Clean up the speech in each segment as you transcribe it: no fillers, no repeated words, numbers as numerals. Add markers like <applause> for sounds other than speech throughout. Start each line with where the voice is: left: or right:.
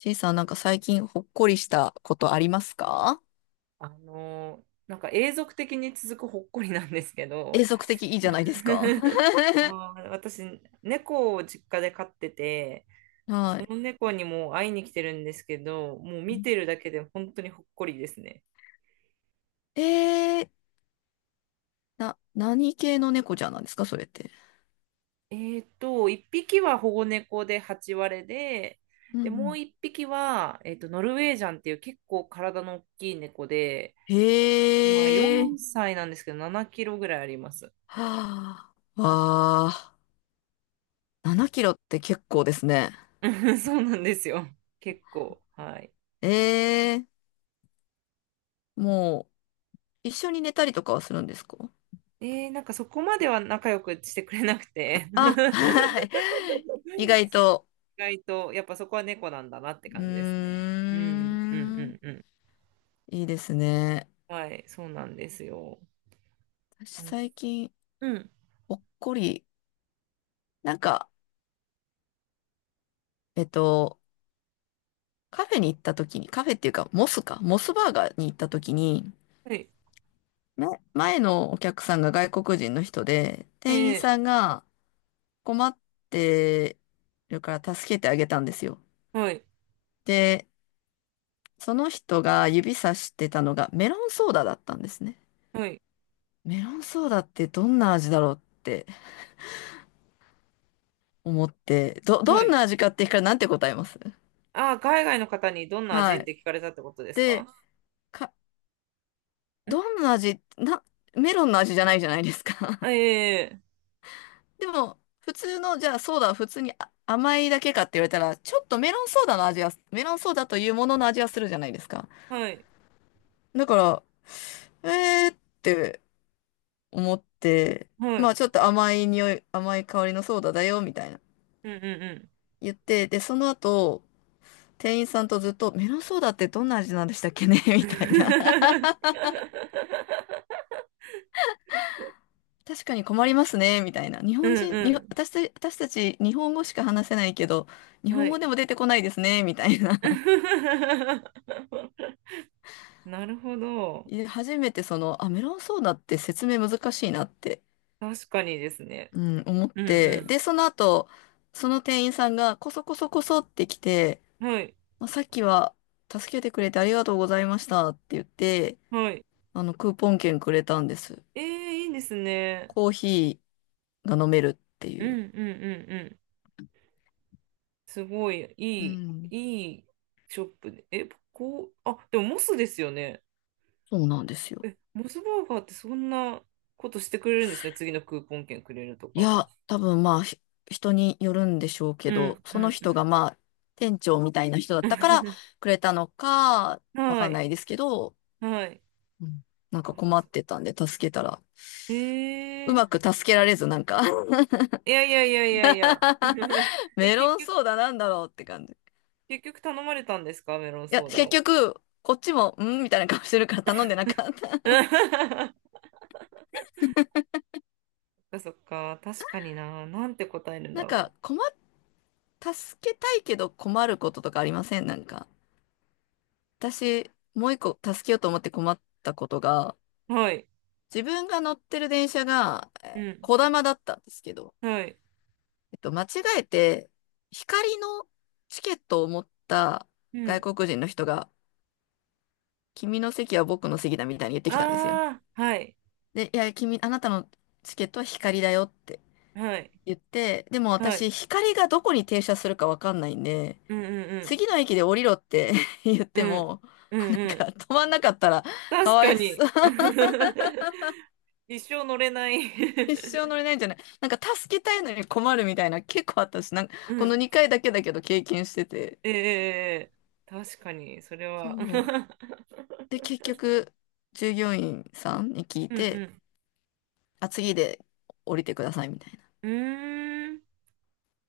left: ちいさん、なんか最近ほっこりしたことありますか？
right: なんか永続的に続くほっこりなんですけ
left: 永
right: ど。
left: 続的いいじゃないですか。
right: <laughs>
left: <laughs>
right: 私、猫を実家で飼ってて、そ
left: はい。
right: の猫にもう会いに来てるんですけど、もう見てるだけで本当にほっこりですね。
left: えー、何系の猫ちゃんなんですかそれって？
right: 1匹は保護猫で8割れで、
left: うんう
right: で、もう
left: ん。
right: 1匹は、ノルウェージャンっていう結構体の大きい猫で、今
left: へー。
right: 4歳なんですけど、7キロぐらいあります。
left: はあ。わあ。7キロって結構ですね。
right: <laughs> そうなんですよ。結構。はい。
left: えー、もう、一緒に寝たりとかはするんですか？
right: なんかそこまでは仲良くしてくれなくて。
left: あ、は
right: <laughs>
left: い。<laughs> 意外
right: そう。
left: と。
right: 意外と、やっぱそこは猫なんだなって
left: う
right: 感じですね。
left: ー
right: うん、うん、
left: ん。
right: うん、うん。
left: いいですね。
right: はい、そうなんですよ。
left: 私
right: うん。
left: 最近、
right: うん。
left: ほっこり。なんか、えっと、カフェに行った時に、カフェっていうか、モスか、モスバーガーに行った時に、
right: はい。
left: ね、前のお客さんが外国人の人で、店員
right: え
left: さんが困ってるから助けてあげたんですよ。
right: はい、
left: で、その人が指さしてたのがメロンソーダだったんですね。
right: はい、
left: メロンソーダってどんな味だろうって思って、
right: は
left: どん
right: い。
left: な味かって聞かれなんて答えます？
right: あー、海外の方にどんな味
left: は
right: っ
left: い。
right: て聞かれたってことですかん。
left: で、か、どんな味、メロンの味じゃないじゃないですか。
right: あ、
left: でも、普通の、じゃあソーダは普通にあ甘いだけかって言われたら、ちょっとメロンソーダの味は、メロンソーダというものの味はするじゃないですか。
right: はい、
left: だから、えーって思って、
right: は
left: ま
right: い。
left: あちょっと甘い匂い、甘い香りのソーダだよ、みたいな
right: うん、うん、うん。
left: 言って、で、その後、店員さんとずっと、メロンソーダってどんな味なんでしたっけね <laughs> みたいな。
right: <laughs>
left: 確かに困りますね、みたいな。日
right: う
left: 本人、
right: ん、
left: 私たち日本語しか話せないけど、日
right: うん。は
left: 本語で
right: い。
left: も出てこないですね、みたいな。
right: <laughs> なるほど。
left: で初めてその、あ、メロンソーダって説明難しいなって、
right: 確かにですね。
left: うん、思っ
right: う
left: て、
right: ん
left: で、その後、その店員さんがこそこそこそって来て、
right: うん。はい。
left: まあ、さっきは助けてくれてありがとうございましたって言って、
right: はい。
left: あの、クーポン券くれたんです。
right: ええ、いいですね。
left: コーヒーが飲めるって
right: う
left: い
right: ん
left: う。
right: うんうんうん。すごい、
left: う
right: いい、
left: ん。
right: いいショップで。え、こう、あ、でもモスですよね。
left: そうなんですよ。
right: え、モスバーガーってそんなことしてくれるんですね。次のクーポン券くれると
left: い
right: か。
left: や、多分まあ、人によるんでしょうけ
right: う
left: ど、
right: んう
left: その
right: んう
left: 人
right: ん。
left: がまあ、店長みたいな人だったから
right: <laughs>
left: くれたのか、わ
right: は
left: かんな
right: い。
left: いですけど、
right: はい。
left: うん、なんか
right: そっか
left: 困
right: そ
left: っ
right: っ
left: て
right: か。
left: たんで助けたら、
right: え
left: う
right: え。
left: まく助けられず、なんか
right: いやいやいやいやいや。<laughs>
left: <laughs>
right: え、
left: メロンソーダなんだろうって感じ。い
right: 結局頼まれたんですかメロン
left: や、
right: ソーダ
left: 結
right: を。
left: 局、こっちも、んみたいな顔してるから頼んでなかった。
right: <laughs> かそっか、確かにな。なんて答える
left: <laughs>
right: ん
left: な
right: だ
left: んか、
right: ろ
left: 助けたいけど困ることとかありません？なんか。私、もう一個助けようと思って困ったことが、
right: う。はい。
left: 自分が乗ってる電車が、
right: うん。
left: こだまだったんですけど、
right: はい。
left: 間違えて、光のチケットを持った
right: う
left: 外
right: ん。
left: 国人の人が、君の席は僕の席だみたいに言ってきたんですよ。
right: ああ、はい。
left: で、いや、あなたのチケットは光だよって
right: はい。
left: 言って、でも
right: はい。
left: 私、光がどこに停車するかわかんないんで、
right: うんうん
left: 次の駅で降りろって <laughs> 言っ
right: う
left: て
right: ん。
left: も、
right: うん。う
left: なん
right: んう
left: か
right: ん。
left: 止まんなかったらか
right: 確
left: わ
right: か
left: い
right: に。
left: そう。<laughs>
right: <laughs> 一生乗れない。 <laughs>
left: 一生乗れないんじゃない？なんか助けたいのに困るみたいな結構あったし、なんか
right: う
left: この
right: ん。
left: 2回だけだけど経験してて。
right: ええええ確かに、それは。
left: そう。で、結局、従業員さんに聞
right: <laughs>
left: い
right: うんう
left: て、
right: ん。
left: あ、次で降りてくださいみたいな。
right: うーん。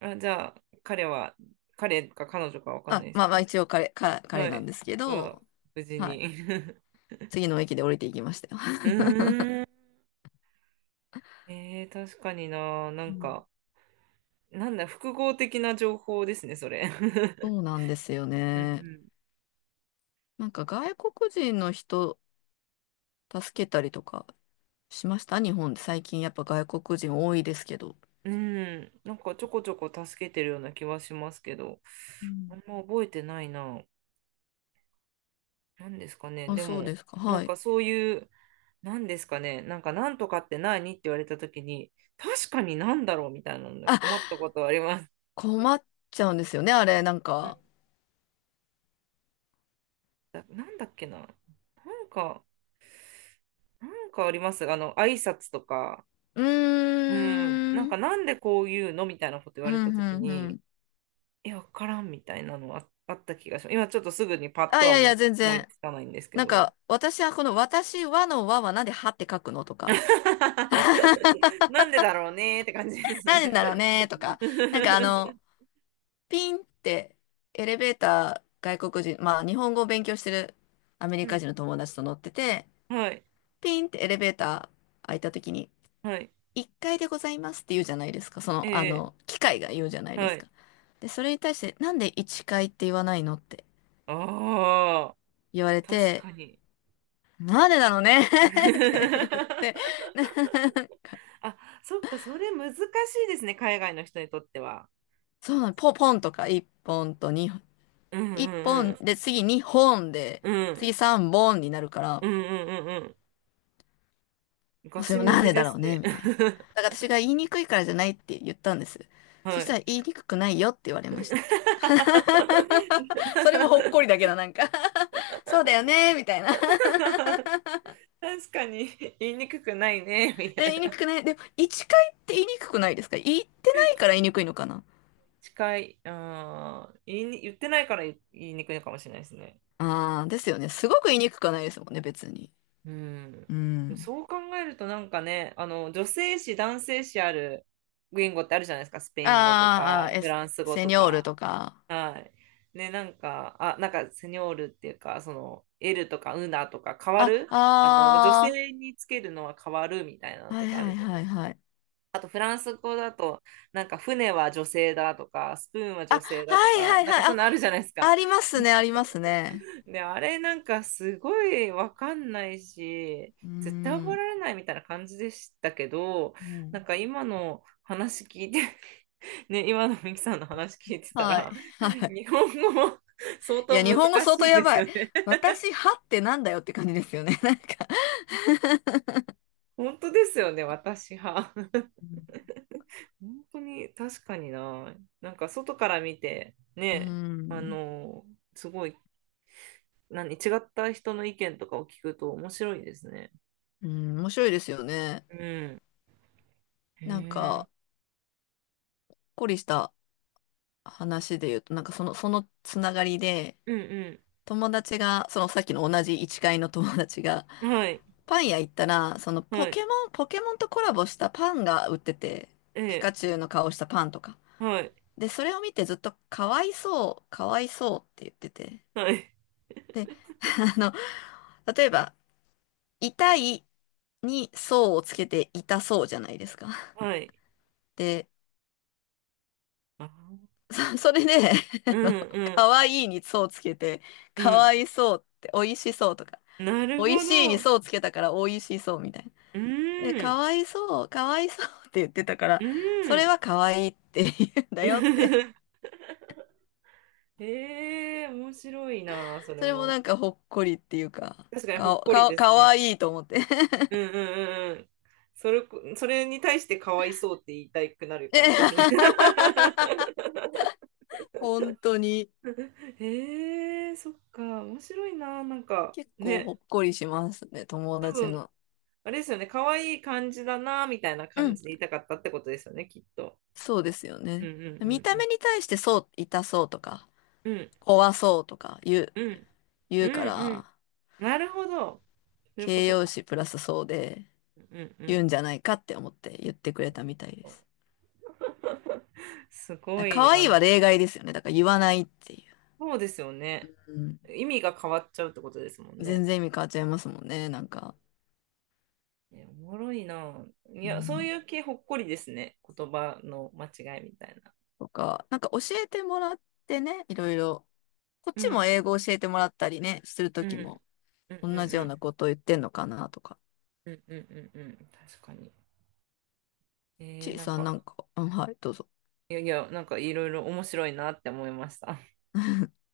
right: あ、じゃあ、彼か彼女かわかんな
left: あ、
right: いです
left: まあ
right: け
left: まあ一
right: ど、
left: 応彼、か彼
right: は
left: なん
right: い。
left: ですけ
right: は、
left: ど、
right: 無事
left: はい。
right: に。 <laughs> う
left: 次の駅で降りていきましたよ。
right: ーん。ええ確かにな、な
left: う
right: ん
left: ん。
right: か、なんだ、複合的な情報ですね、それ。
left: そう
right: <laughs>
left: なんですよ
right: うんう
left: ね。
right: ん。
left: なんか外国人の人助けたりとかしました？日本で最近やっぱ外国人多いですけど。
right: <laughs> うん、なんかちょこちょこ助けてるような気はしますけど、
left: う
right: あ
left: ん。
right: んま覚えてないな。なんですかね。
left: あ、
right: で
left: そう
right: も、
left: ですか。
right: なん
left: はい。
right: かそういう、なんですかね。なんか、なんとかって何って言われたときに、確かになんだろうみたいなので
left: あ、
right: 困ったことはあります。
left: 困っちゃうんですよね、あれ。なん
right: うん。
left: か。
right: だ、なんだっけな。なんか、なんかあります。あの、挨拶とか。
left: う
right: うん、なん
left: ー
right: か
left: ん。
right: なんでこういうのみたいなこと言
left: う
right: われた
left: ん、
right: とき
left: うん、う
right: に、
left: ん。
right: え、わからんみたいなの、あ、あった気がします。今ちょっとすぐにパッと
left: あ、い
right: は
left: やいや、全
right: 思い
left: 然。
right: つかないんですけ
left: なん
right: ど。
left: か、私はこの、私はの和はなんではって書くのとか、
right: <laughs> なんでだろうねーって感じです
left: なんで
right: ね。
left: だろうねとか、なんかあの、
right: <laughs>
left: ピンってエレベーター外国人、まあ日本語を勉強してるアメ
right: う
left: リカ
right: ん。
left: 人の友達と乗ってて、
right: はい。
left: ピンってエレベーター開いた時に、
right: はい。
left: 1階でございますって言うじゃないですか。その、あ
right: ええ、
left: の、機械が言うじゃないで
right: は
left: す
right: い。
left: か。で、それに対して、なんで1階って言わないのって
right: ああ、
left: 言われ
right: 確
left: て、
right: かに。
left: なんでだろうね <laughs> って言って、
right: <laughs>
left: <laughs>
right: あ、そっか、それ難しいですね、海外の人にとっては。
left: そうなの、ポポンとか1本と2本、
right: うん
left: 1
right: う
left: 本
right: ん
left: で次2本で、
right: うん。う
left: 次
right: ん。
left: 3本になるから、
right: うんうんうんうん。ガ
left: それ
right: チ
left: も
right: ム
left: なん
right: ズ
left: で
right: で
left: だろ
right: す
left: うね、
right: ね。
left: みたいな。だ
right: <laughs>
left: から私が言いにくいからじゃないって言ったんです。そ
right: は
left: した
right: い。
left: ら言いにくくないよって言われました。<laughs> それもほっこりだ
right: <laughs>
left: けど、なんか <laughs> そうだよね、みたいな。
right: 確かに言いにくくないね、<laughs> み
left: <laughs>
right: た
left: え、
right: い
left: 言いに
right: な。
left: くくない。でも、一回って言いにくくないですか？言ってないから言いにくいのかな。
right: 近い。あー言ってないから言いにくいかもしれないですね。
left: ああ、ですよね。すごく言いにくくはないですもんね、別に。
right: うん。
left: うん。
right: そう考えるとなんかね、あの、女性誌、男性誌ある言語ってあるじゃないですか。スペイン語と
left: あー
right: か、
left: あー、え、
right: フランス語
left: セ
right: と
left: ニョール
right: か。
left: とか。
right: はい。ね、なんか、あ、なんか、セニョールっていうか、その、L とかウナとか変わる
left: あ、
right: あの女
left: あ
right: 性につけるのは変わるみたいな
left: あ、
right: の
left: は
right: と
left: い
right: かあ
left: は
right: る
left: い
right: じゃない
left: は
right: で
left: い
right: すか。
left: はい。
right: あと、フランス語だと、なんか、船は女性だとか、スプーンは
left: あ、
right: 女性だと
left: はい
right: か、
left: はい
right: なんか、
left: は
right: そう
left: い。あ、
right: いうのあるじゃないですか。
left: ありますね、ありますね。
right: で、あれなんかすごいわかんないし、
left: うー
right: 絶対覚え
left: ん。
right: られないみたいな感じでしたけど、
left: う
right: な
left: ん。
right: んか今の話聞いて、<laughs> ね、今のミキさんの話聞いてた
left: は
right: ら、
left: い。
right: <laughs> 日本語も相
left: い
right: 当
left: や、日本語
right: 難
left: 相
right: し
left: 当
right: い
left: や
right: です
left: ば
right: よ
left: い。
right: ね。<laughs>
left: 私、はってなんだよって感じですよね。<laughs> なんか。
right: 本当ですよね、私は。
left: うん。
right: <laughs> 本当に確かにな。なんか外から見て、
left: う
right: ね、あ
left: ん。
right: の、すごい、何、違った人の意見とかを聞くと面白いですね。
left: ん、面白いですよね。
right: うん。へ
left: なん
right: え。
left: か、こりした話で言うと、なんかその、そのつながりで、
right: うん
left: 友達が、そのさっきの同じ一階の友達が、
right: うん。はい。
left: パン屋行ったら、そのポ
right: はい。
left: ケモン、ポケモンとコラボしたパンが売ってて、
right: え
left: ピカ
right: え。
left: チュウの顔したパンとか。
right: はい。
left: で、それを見てずっとかわいそう、かわいそうって言ってて。
right: はい。
left: で、<laughs> あの、例えば、痛いにそうをつけて痛そうじゃないですか。
right: はい。
left: で、
right: あー、
left: <laughs> それで、
right: う
left: <laughs> あの、
right: んう
left: か
right: ん
left: わいいにそうつけて、かわいそうって美味しそうとか、
right: うん。なる
left: 美味
right: ほ
left: しいに
right: ど。う
left: そうつけたから美味しそうみたいな。で、
right: ー
left: か
right: ん。
left: わいそう、かわいそうって言ってたから、
right: う
left: それ
right: ん。
left: はかわいいって言うんだよって。
right: <laughs> ええ、面白いな、それ
left: それも
right: も。
left: なんかほっこりっていうか、
right: 確かにほっこりです
left: かわ
right: ね。
left: いいと思って。
right: うんうんうんうん。それこ、それに対してかわいそうって言いたくなる感じですね。
left: <laughs> 本当に
right: <laughs> へえ、そっか、面白いな、なんか、
left: 結構ほ
right: ね、
left: っこりしますね、友
right: 多
left: 達
right: 分
left: の。
right: あれですよね、可愛い感じだな、みたいな
left: う
right: 感
left: ん、
right: じで言いたかったってことですよね、きっと。
left: そうですよ
right: うん
left: ね。
right: うんう
left: 見
right: ん
left: た
right: う
left: 目
right: ん。
left: に対してそう、痛そうとか、
right: うん
left: 怖そうとか
right: うんう
left: 言うか
right: んうん。
left: ら、
right: なるほど。そういうこ
left: 形
right: と
left: 容
right: か。
left: 詞プラスそうで
right: うんう
left: 言う
right: ん。
left: んじゃないかって思って言ってくれたみたいです。
right: すご
left: だから
right: い、
left: 可
right: あ
left: 愛い
right: の、
left: は例外ですよね。だから言わないってい
right: そうですよね。
left: う。うん、
right: 意味が変わっちゃうってことですもん
left: 全
right: ね。
left: 然意味変わっちゃいますもんね、なんか。
right: え、おもろいな。い
left: う
right: や、そう
left: ん
right: いう系ほっこりですね。言葉の間違いみたいな。
left: とか、なんか教えてもらってね、いろいろ。こっ
right: う
left: ちも
right: ん、
left: 英語教えてもらったりね、すると
right: うん、う
left: き
right: ん、
left: も。
right: う
left: 同じような
right: ん、
left: ことを言ってんのかなとか。
right: うん、うん、うん、うん、うん、確かに。
left: ちい
right: なん
left: さんな
right: か、
left: んか、うん、はい、どうぞ。
right: いやいや、なんかいろいろ面白いなって思いました。
left: <laughs>